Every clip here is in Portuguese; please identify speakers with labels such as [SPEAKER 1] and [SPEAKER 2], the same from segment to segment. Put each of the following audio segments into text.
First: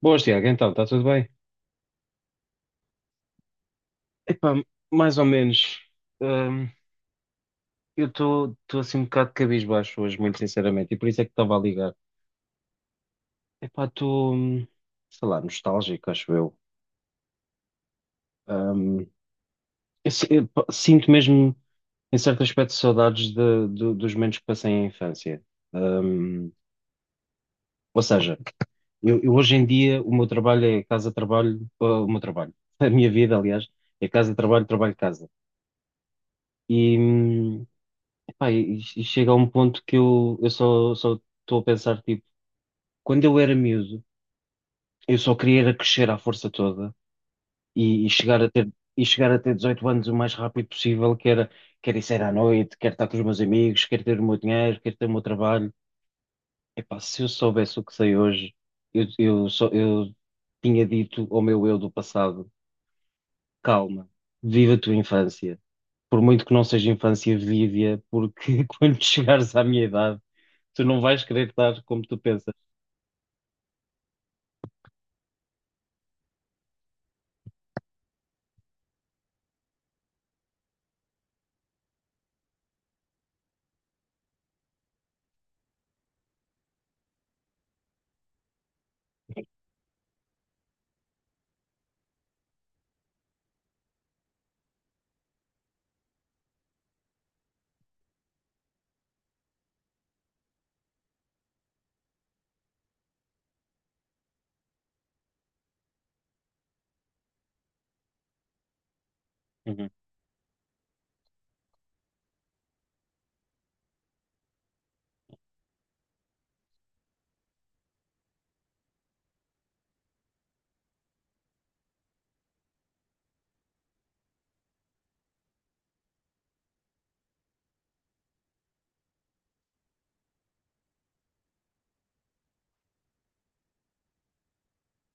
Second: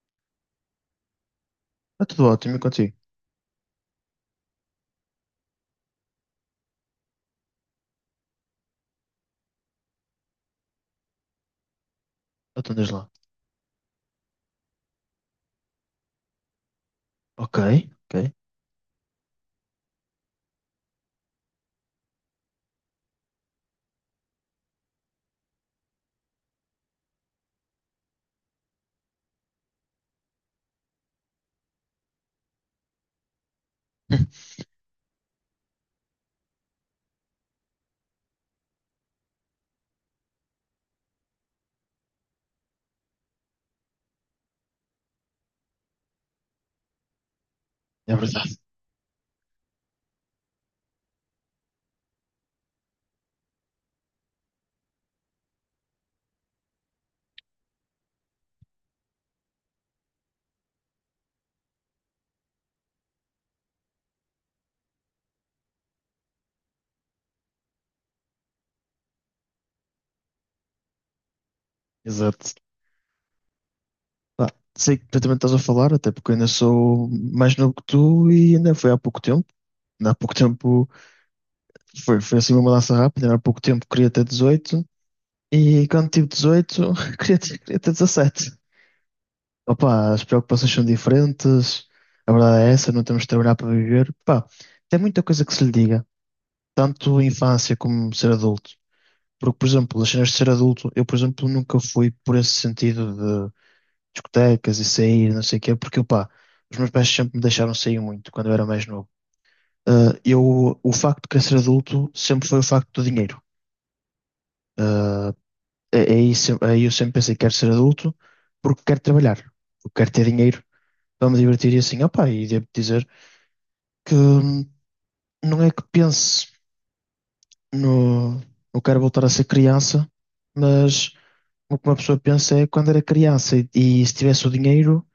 [SPEAKER 1] Boas, Tiago, então, está tudo bem?
[SPEAKER 2] Está tudo ótimo e contigo?
[SPEAKER 1] Epá, mais ou menos. Hum, eu estou assim um bocado cabisbaixo hoje, muito sinceramente, e por isso é que estava a ligar.
[SPEAKER 2] Então diz lá.
[SPEAKER 1] Epá, estou, sei lá, nostálgico, acho eu.
[SPEAKER 2] Ok, ok.
[SPEAKER 1] Hum, eu sinto mesmo, em certo aspecto, saudades dos momentos que passei em infância. Hum, ou seja, eu hoje em dia, o meu trabalho é casa-trabalho, a minha vida, aliás, é casa-trabalho, trabalho-casa. E, hum, Pá, e chega a um ponto que eu só estou a pensar, tipo, quando eu era miúdo, eu só queria era crescer à força toda e, e
[SPEAKER 2] É
[SPEAKER 1] chegar a
[SPEAKER 2] verdade.
[SPEAKER 1] ter, e chegar a ter 18 anos o mais rápido possível, que era, quero ir sair à noite, quero estar com os meus amigos, quero ter o meu dinheiro, quero ter o meu trabalho. Epá, se eu soubesse o que sei hoje, eu tinha dito ao meu eu do passado, calma, viva a tua infância. Por muito que não seja infância vívia, porque quando chegares à minha idade, tu não vais querer dar como tu
[SPEAKER 2] Exato.
[SPEAKER 1] pensas.
[SPEAKER 2] Pá, sei que perfeitamente estás a falar, até porque eu ainda sou mais novo que tu e ainda foi há pouco tempo. Ainda há pouco tempo foi assim uma mudança rápida. Ainda há pouco tempo queria ter 18 e quando tive 18 queria ter 17. Opa, as preocupações são diferentes. A verdade é essa, não temos de trabalhar para viver. Pá, tem muita coisa que se lhe diga, tanto infância como ser adulto. Porque, por exemplo, as cenas de ser adulto, eu, por exemplo, nunca fui por esse sentido de discotecas e sair, não sei o quê, porque, pá, os meus pais sempre me deixaram sair muito quando eu era mais novo.
[SPEAKER 1] Uhum.
[SPEAKER 2] Eu, o facto de querer ser adulto sempre foi o facto do dinheiro. Ah, é aí, aí eu sempre pensei, que quero ser adulto porque quero trabalhar, porque quero ter dinheiro para me divertir e assim, opá, e devo dizer que não é que pense no, no quero voltar a ser criança, mas o que uma pessoa pensa é quando era criança e se tivesse o dinheiro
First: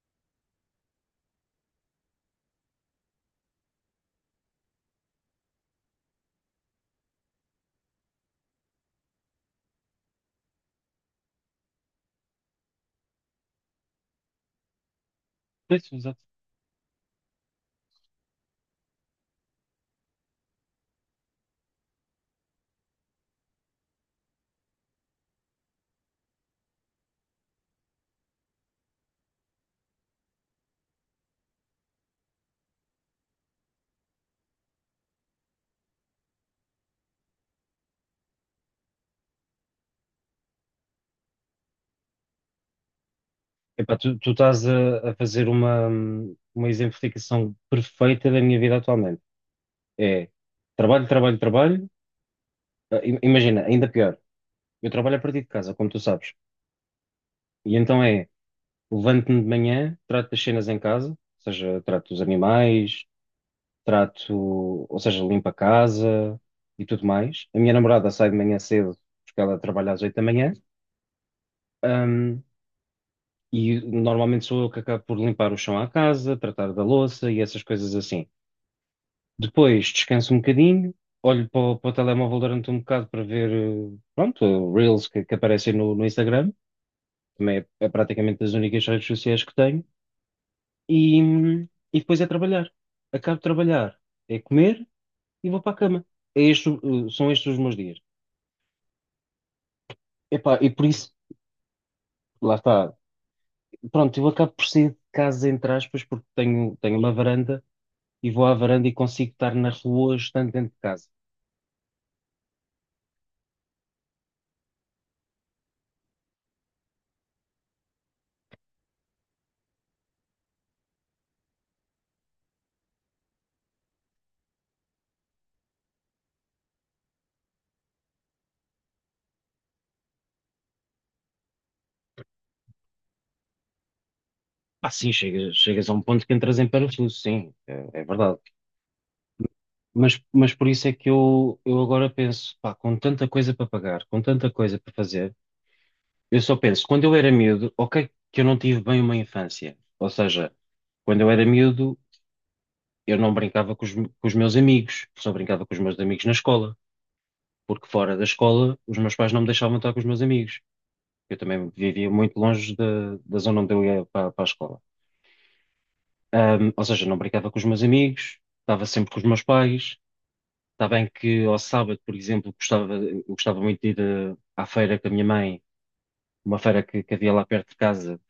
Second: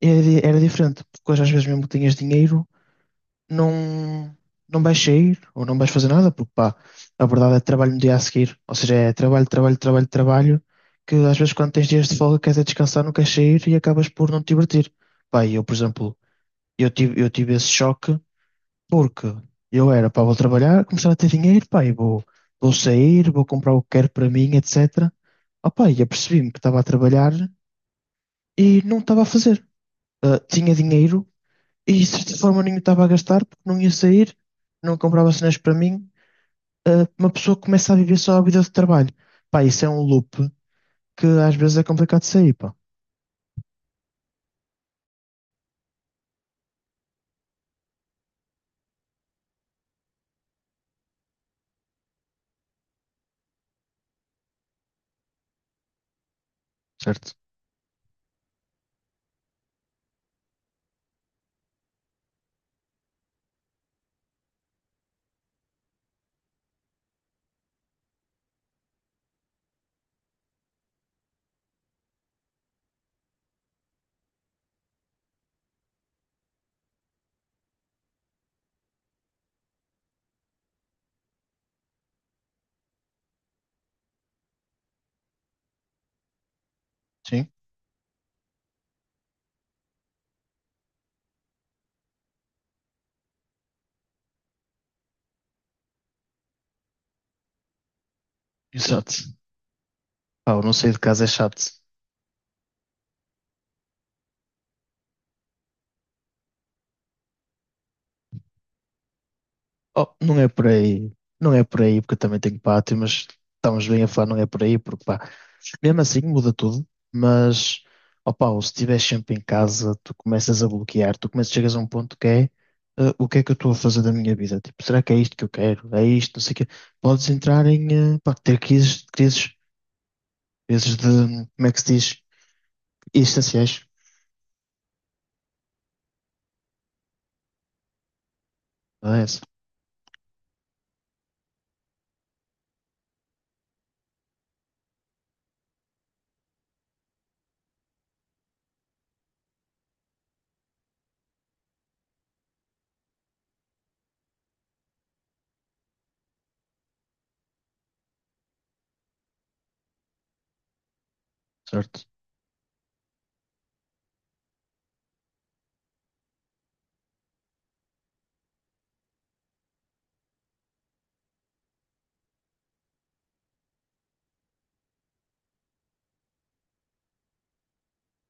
[SPEAKER 2] era, era diferente, porque hoje às vezes mesmo que tenhas dinheiro não, não vais sair ou não vais fazer nada, porque pá, a verdade é trabalho no dia a seguir, ou seja, é trabalho, trabalho, trabalho, trabalho, que às vezes quando tens dias de folga queres é descansar, não queres sair e acabas por não te divertir. Pá, e eu, por
[SPEAKER 1] Pois,
[SPEAKER 2] exemplo,
[SPEAKER 1] exato.
[SPEAKER 2] eu tive esse choque porque eu era, pá, vou trabalhar, começar a ter dinheiro, pá, e vou sair, vou comprar o que quero para mim, etc. Opa, e apercebi-me que estava a trabalhar e não estava a fazer. Tinha dinheiro e de certa forma nem estava a gastar porque não ia sair, não comprava cenas para mim. Uma pessoa começa a viver só a vida de trabalho. Pá, isso é um loop que às vezes é complicado de sair, pá.
[SPEAKER 1] Epá, tu estás a fazer uma exemplificação perfeita da minha vida atualmente. É trabalho, trabalho, trabalho. Ah, Imagina, ainda pior. Eu trabalho a partir de casa, como tu sabes.
[SPEAKER 2] Certo?
[SPEAKER 1] E então é, levanto-me de manhã, trato das cenas em casa, ou seja, trato dos animais, trato, ou seja, limpo a casa e tudo mais. A minha namorada sai de manhã cedo, porque ela trabalha às 8 da manhã. E normalmente sou eu que acabo por limpar o chão à casa, tratar da louça e essas coisas assim. Depois descanso um bocadinho, olho para o telemóvel durante um bocado para ver, pronto, Reels que aparecem no Instagram,
[SPEAKER 2] Sim.
[SPEAKER 1] também é, é praticamente das únicas redes sociais que tenho, e depois é trabalhar. Acabo de trabalhar, é comer e vou para a cama. É este, são estes os meus dias.
[SPEAKER 2] Exato. Pá,
[SPEAKER 1] Epá,
[SPEAKER 2] eu
[SPEAKER 1] e
[SPEAKER 2] não
[SPEAKER 1] por
[SPEAKER 2] sair de
[SPEAKER 1] isso,
[SPEAKER 2] casa é chato.
[SPEAKER 1] lá está. Pronto, eu acabo por sair de casa, entre aspas, porque tenho uma varanda e vou à varanda e consigo estar na
[SPEAKER 2] Oh,
[SPEAKER 1] rua
[SPEAKER 2] não é
[SPEAKER 1] estando
[SPEAKER 2] por
[SPEAKER 1] dentro de casa.
[SPEAKER 2] aí, não é por aí, porque eu também tenho pátio, mas estamos bem a falar, não é por aí, porque pá, mesmo assim, muda tudo, mas opa, se estiveres sempre em casa, tu começas a bloquear, tu começas, chegas a um ponto que é o que é que eu estou a fazer da minha vida? Tipo, será que é isto que eu quero? É isto, não sei o quê. Podes entrar em pá, ter crises de, como é que se diz? Existenciais.
[SPEAKER 1] Ah, sim, chegas a um ponto que entras em parafuso, sim, é, é verdade.
[SPEAKER 2] Ah, é essa.
[SPEAKER 1] Mas por isso é que eu agora penso, pá, com tanta coisa para pagar, com tanta coisa para fazer, eu só penso, quando eu era miúdo, ok, que eu não tive bem uma infância. Ou seja, quando eu era miúdo, eu não brincava com os meus amigos, só brincava com os meus amigos na escola, porque fora da escola, os meus pais não me deixavam estar com os meus amigos. Eu também
[SPEAKER 2] Certo.
[SPEAKER 1] vivia muito longe da zona onde eu ia para a escola. Ou seja, não brincava com os meus amigos, estava sempre com os meus pais. Está bem que ao sábado, por exemplo, gostava, eu gostava muito de ir à feira com a minha mãe, uma feira que havia lá perto de casa,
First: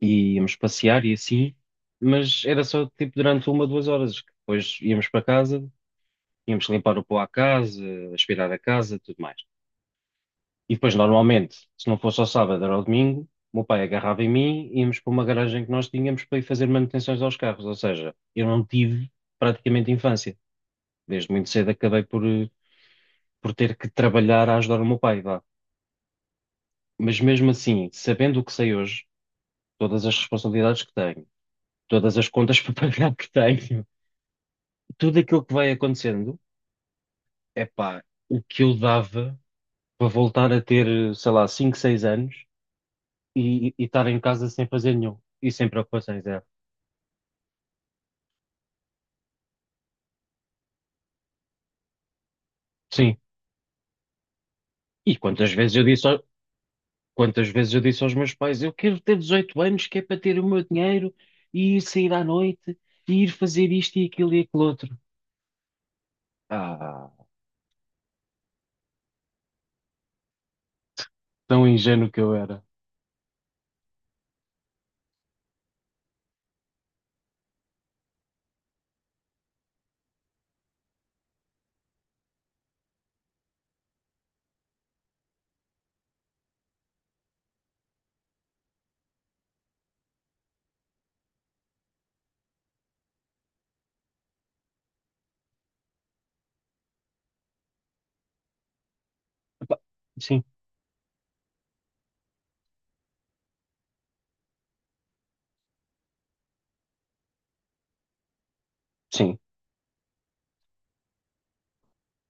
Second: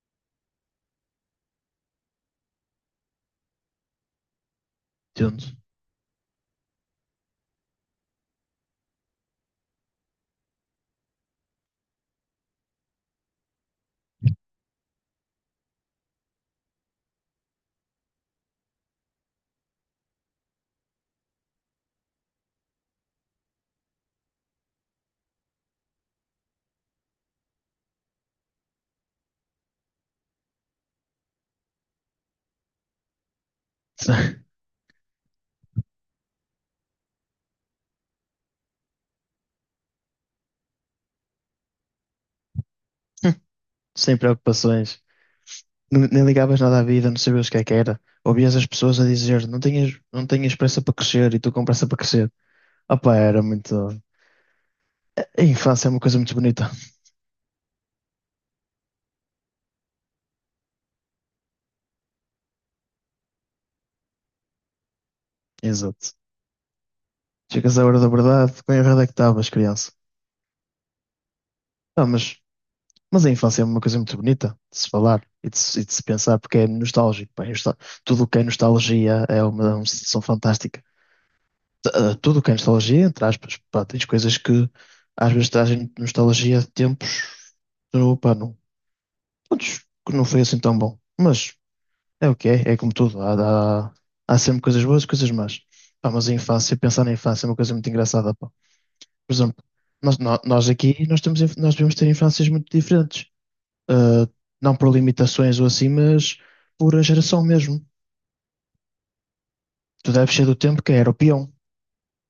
[SPEAKER 1] e íamos passear e assim, mas era só tipo durante uma, 2 horas, que depois íamos para
[SPEAKER 2] Entendo.
[SPEAKER 1] casa, íamos limpar o pó à casa, aspirar a casa, tudo mais. E depois, normalmente, se não fosse ao sábado, era ao domingo, o meu pai agarrava em mim, íamos para uma garagem que nós tínhamos para ir fazer manutenções aos carros, ou seja, eu não tive praticamente infância. Desde muito cedo acabei por, por ter que trabalhar a ajudar o meu pai, vá. Mas mesmo assim, sabendo o que sei hoje, todas as responsabilidades que tenho, todas as contas para pagar que tenho, tudo aquilo que vai acontecendo, é pá, o que eu dava para voltar a ter, sei lá, 5 6 anos e estar
[SPEAKER 2] Sem
[SPEAKER 1] em casa sem fazer
[SPEAKER 2] preocupações.
[SPEAKER 1] nenhum e sem
[SPEAKER 2] Nem
[SPEAKER 1] preocupações, é.
[SPEAKER 2] ligavas nada à vida, não sabias o que é que era. Ouvias as pessoas a dizer, não tenhas, não tenhas pressa para crescer e tu com pressa para crescer. Opa,
[SPEAKER 1] Sim.
[SPEAKER 2] era muito.
[SPEAKER 1] E
[SPEAKER 2] A
[SPEAKER 1] quantas vezes eu
[SPEAKER 2] infância é uma
[SPEAKER 1] disse,
[SPEAKER 2] coisa
[SPEAKER 1] ao-
[SPEAKER 2] muito bonita.
[SPEAKER 1] quantas vezes eu disse aos meus pais, eu quero ter 18 anos, que é para ter o meu dinheiro e ir sair à noite e ir fazer isto e aquilo outro.
[SPEAKER 2] Exato.
[SPEAKER 1] Ah,
[SPEAKER 2] Chegas à hora da verdade, com a verdade é que estavas, criança.
[SPEAKER 1] tão
[SPEAKER 2] Ah,
[SPEAKER 1] ingênuo que eu
[SPEAKER 2] mas,
[SPEAKER 1] era.
[SPEAKER 2] mas a infância é uma coisa muito bonita de se falar e de se pensar, porque é nostálgico. Pá, tudo o que é nostalgia é uma sensação fantástica. Tudo o que é nostalgia, entre aspas, pá, tens coisas que às vezes trazem nostalgia de tempos que, pá, não, putz, que não foi assim tão bom. Mas é o que é, é como tudo. Há sempre coisas boas e coisas más. Pá, mas a infância, pensar na infância é uma coisa muito engraçada, pá. Por exemplo,
[SPEAKER 1] Epá,
[SPEAKER 2] nós, nó-
[SPEAKER 1] sim,
[SPEAKER 2] nós aqui nós temos, inf- nós devemos ter infâncias muito diferentes. Ah, não por limitações ou assim, mas por a geração mesmo.
[SPEAKER 1] sim.
[SPEAKER 2] Tu deves ser do tempo que era o peão.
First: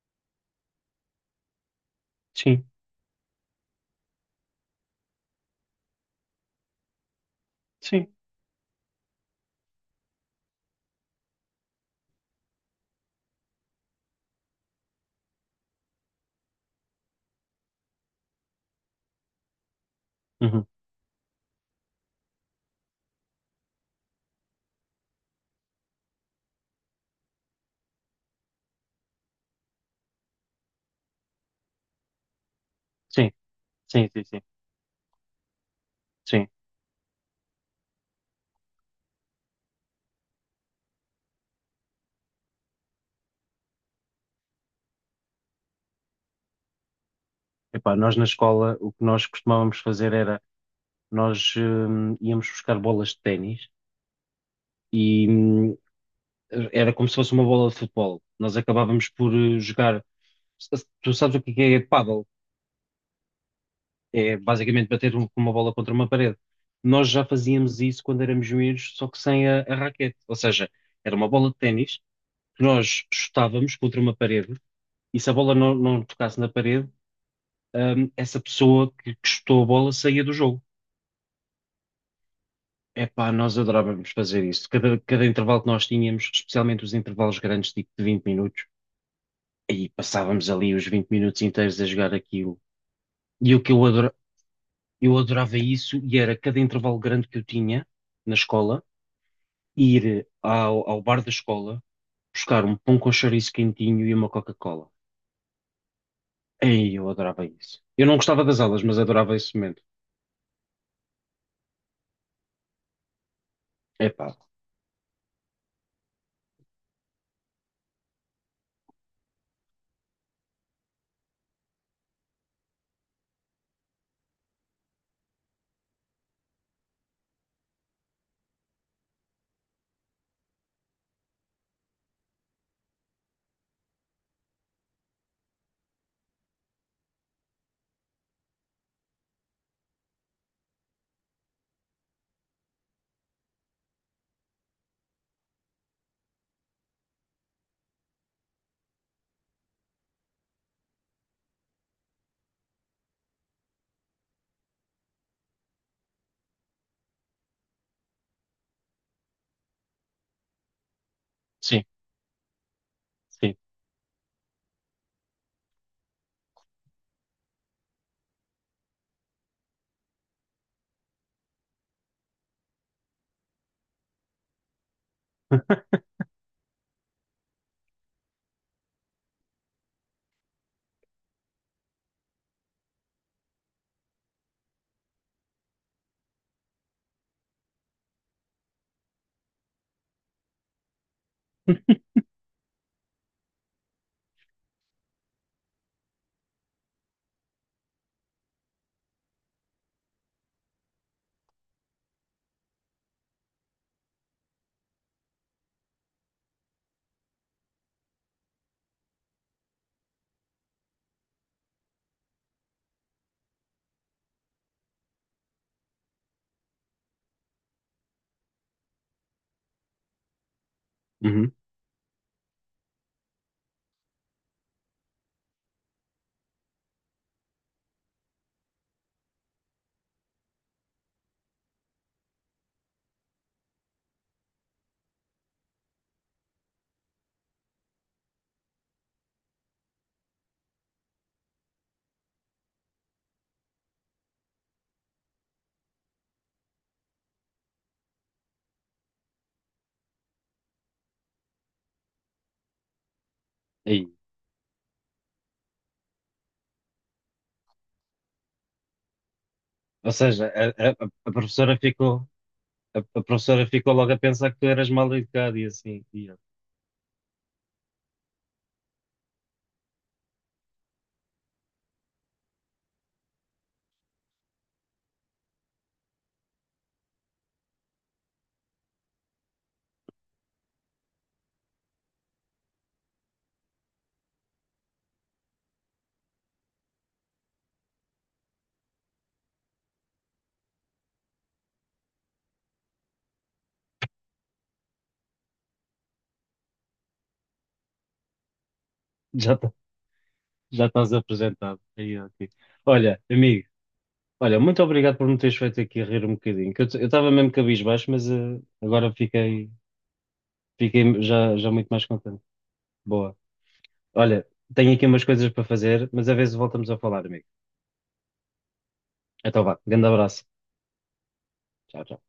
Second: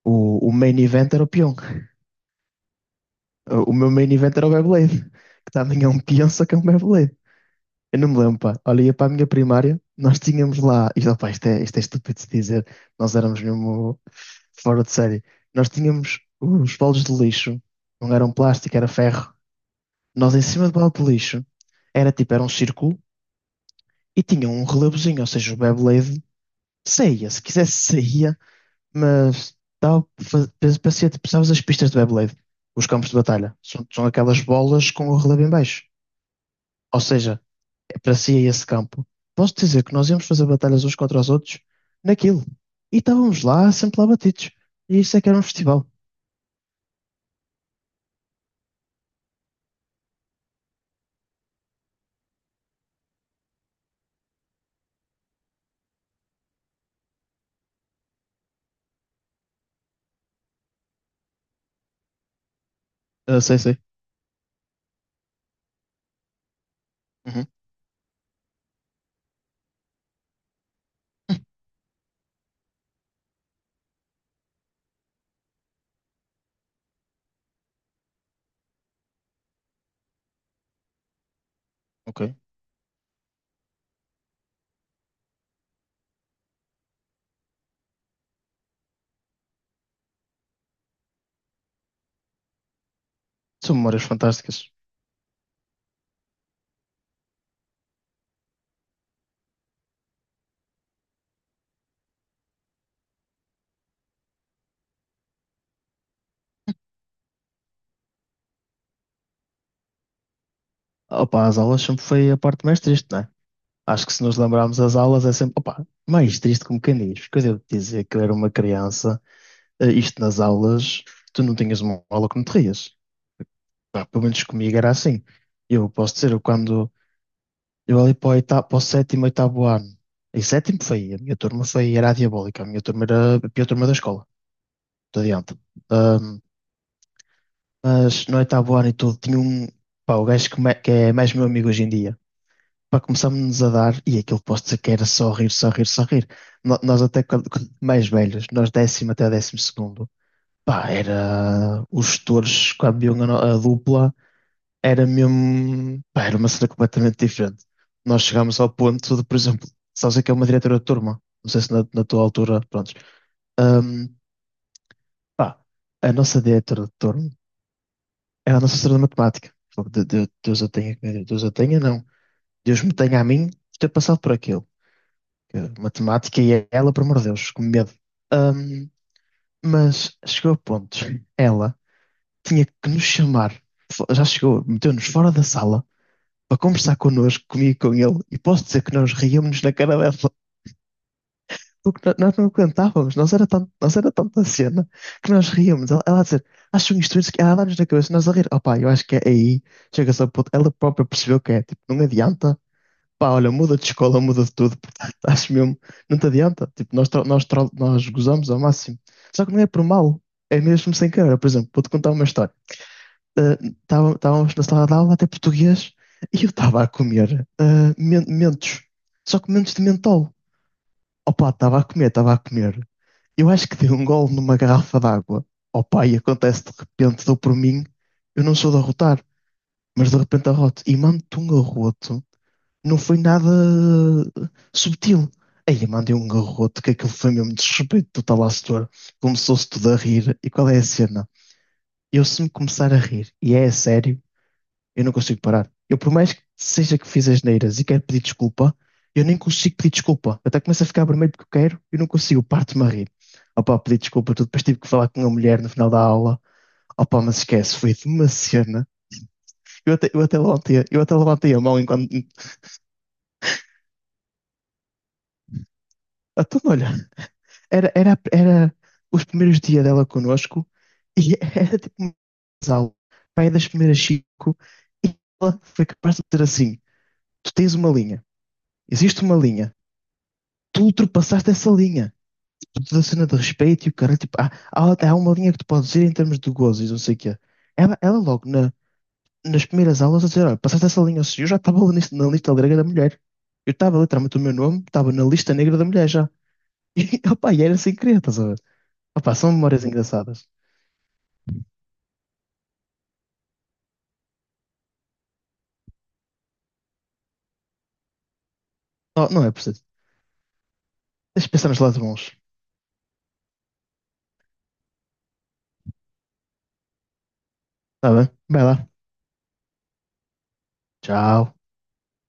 [SPEAKER 2] O main event era o peão.
[SPEAKER 1] Sim,
[SPEAKER 2] O meu main event era o Beyblade, que também é um peão, só que é um Beyblade. Eu não
[SPEAKER 1] sim.
[SPEAKER 2] me lembro, pá. Olha, ia para a minha primária, nós tínhamos lá. Isto, opá, isto é estúpido de se dizer, nós éramos mesmo fora de série. Nós tínhamos os bolos de lixo, não eram plástico, era ferro. Nós em
[SPEAKER 1] Uhum.
[SPEAKER 2] cima do balde de lixo era tipo, era um círculo e tinha um relevozinho, ou seja, o Beyblade saía, se quisesse saía, mas parecia tipo, sabes as pistas de Beyblade, os campos de
[SPEAKER 1] Sim,
[SPEAKER 2] batalha, são
[SPEAKER 1] sim, sim, sim.
[SPEAKER 2] aquelas bolas com o relevo em baixo.
[SPEAKER 1] Sim.
[SPEAKER 2] Ou seja, parecia esse campo. Posso dizer que nós íamos fazer batalhas uns contra os outros naquilo. E estávamos lá, sempre lá batidos. E isso é que era um festival.
[SPEAKER 1] Epá, nós na escola o que nós costumávamos fazer era nós íamos buscar bolas de ténis e era como se fosse uma bola de futebol. Nós acabávamos por jogar. Tu sabes o que é pádel?
[SPEAKER 2] Ah, sei, sei.
[SPEAKER 1] É basicamente bater com uma bola contra uma parede. Nós já
[SPEAKER 2] Uhum,
[SPEAKER 1] fazíamos isso quando éramos miúdos, só que sem a raquete. Ou seja, era uma bola de ténis nós chutávamos contra uma parede e se a bola não tocasse na parede, essa pessoa que chutou a bola saía do jogo.
[SPEAKER 2] ok.
[SPEAKER 1] Epá, nós adorávamos fazer isso. Cada intervalo que nós tínhamos, especialmente os intervalos grandes, tipo de 20 minutos, e passávamos ali os 20 minutos inteiros a jogar aquilo. E o que
[SPEAKER 2] São
[SPEAKER 1] eu
[SPEAKER 2] memórias
[SPEAKER 1] adora-
[SPEAKER 2] fantásticas.
[SPEAKER 1] eu adorava isso, e era cada intervalo grande que eu tinha na escola, ir ao, ao bar da escola, buscar um pão com chouriço quentinho e uma Coca-Cola. Ei, eu adorava isso. Eu não gostava das aulas, mas adorava esse momento.
[SPEAKER 2] Opa, as aulas sempre foi a parte mais triste, não é? Acho que se
[SPEAKER 1] Epá,
[SPEAKER 2] nos lembrarmos as aulas é sempre, mais triste como quem diz, porque eu devo dizer que eu era uma criança, isto nas aulas, tu não tinhas uma aula que não te rias. Pá, pelo menos comigo era assim. Eu posso dizer, eu quando, eu ali para o, oitavo, para o sétimo, oitavo ano, e sétimo foi, a minha turma foi, era a diabólica, a minha turma era a pior turma da escola, não adianta. Ahm, mas no oitavo ano e tudo, tinha um, pá, o gajo que, que é mais meu amigo hoje em dia, para começámos-nos a dar, e aquilo posso dizer que era só rir, só rir, só rir. Nós até quando mais velhos, nós 10.º até 12.º, pá, era, os tutores quando viam a, no- a dupla, era mesmo, pá, era uma cena completamente diferente. Nós chegámos ao ponto de, por exemplo, sabes o que é uma diretora de turma? Não sei se
[SPEAKER 1] sim,
[SPEAKER 2] na tua altura, prontos.
[SPEAKER 1] sim.
[SPEAKER 2] Ahm, Pá, a nossa diretora de turma era a nossa senhora de matemática. Fogo, Deus a tenha, não. Deus me tenha a mim por ter passado por aquilo. Que matemática e ela, por amor de Deus, com medo. Ahm, mas chegou a pontos. Ela tinha que nos chamar. Já chegou, meteu-nos fora da sala para conversar connosco, comigo e com ele. E posso dizer que nós ríamos na cara dela. Porque nós não aguentávamos. Nós era, tanto, nós era tanta cena que nós ríamos. Ela a dizer, acham isto, isso, que ela a dar-nos na cabeça, nós a rir. Opá, eu acho que é aí. Chega-se a ponto. Ela própria percebeu que é, tipo, não adianta. Pá, olha, muda de escola, muda de tudo, portanto, acho mesmo, não te adianta. Tipo, nós gozamos ao máximo. Só que não é por mal, é mesmo sem querer. Por exemplo, vou-te contar uma história. Ah, Estávamos na sala de aula, até português, e eu estava a comer mentos, só que mentos de mentol. Opa,
[SPEAKER 1] Uhum.
[SPEAKER 2] estava a comer. Eu acho que dei um gole numa garrafa d'água. Opa, e acontece de repente, dou por mim, eu não sou de arrotar, mas de repente arroto, e mando-te um arroto não foi nada subtil. Aí eu mandei um garrote que aquilo foi mesmo desrespeito total à setor. Começou-se tudo a rir. E qual é a cena? Eu, se me começar a rir, e é a sério, eu não consigo parar. Eu, por mais que seja que fiz asneiras e quero pedir desculpa, eu nem consigo pedir desculpa. Eu até começo a ficar vermelho porque eu quero, eu não consigo, parto-me a rir. Opa, pedi
[SPEAKER 1] Ei.
[SPEAKER 2] desculpa, tudo. Depois tive que falar com a mulher no final da aula. Opa, mas esquece, foi de uma cena. Eu até,
[SPEAKER 1] Ou
[SPEAKER 2] eu até
[SPEAKER 1] seja,
[SPEAKER 2] levantei, eu até
[SPEAKER 1] a
[SPEAKER 2] levantei a
[SPEAKER 1] professora
[SPEAKER 2] mão enquanto.
[SPEAKER 1] ficou, a professora ficou logo a pensar que tu eras mal educado e assim, e eu,
[SPEAKER 2] Então, olha, Era os primeiros dias dela connosco e era tipo uma aula, pai das primeiras cinco, e ela foi capaz de dizer assim: tu tens uma linha, existe uma linha, tu ultrapassaste essa linha. Tipo, toda a cena de respeito e o cara, tipo, há uma linha que tu podes ir em termos de gozos e não sei o quê. Ela logo nas primeiras aulas a dizer: olha, passaste essa linha, ou seja, eu já estava na lista negra da mulher. Eu estava literalmente o meu nome, estava na lista negra da mulher já. E era sem querer, estás a ver? Opa, são
[SPEAKER 1] já, tá-
[SPEAKER 2] memórias engraçadas.
[SPEAKER 1] já estás apresentado. Aí, ok. Olha, amigo, muito obrigado por me teres feito aqui rir um bocadinho, que eu estava mesmo cabisbaixo, mas agora
[SPEAKER 2] Não, não é
[SPEAKER 1] fiquei,
[SPEAKER 2] preciso.
[SPEAKER 1] fiquei
[SPEAKER 2] Deixa
[SPEAKER 1] já,
[SPEAKER 2] pensar
[SPEAKER 1] já
[SPEAKER 2] nos
[SPEAKER 1] muito
[SPEAKER 2] lados
[SPEAKER 1] mais
[SPEAKER 2] bons.
[SPEAKER 1] contente. Boa. Olha, tenho aqui umas coisas para fazer, mas a vezes voltamos a falar, amigo.
[SPEAKER 2] Tá bem? Vai lá.
[SPEAKER 1] Então vá, grande abraço.
[SPEAKER 2] Tchau.
[SPEAKER 1] Tchau, tchau.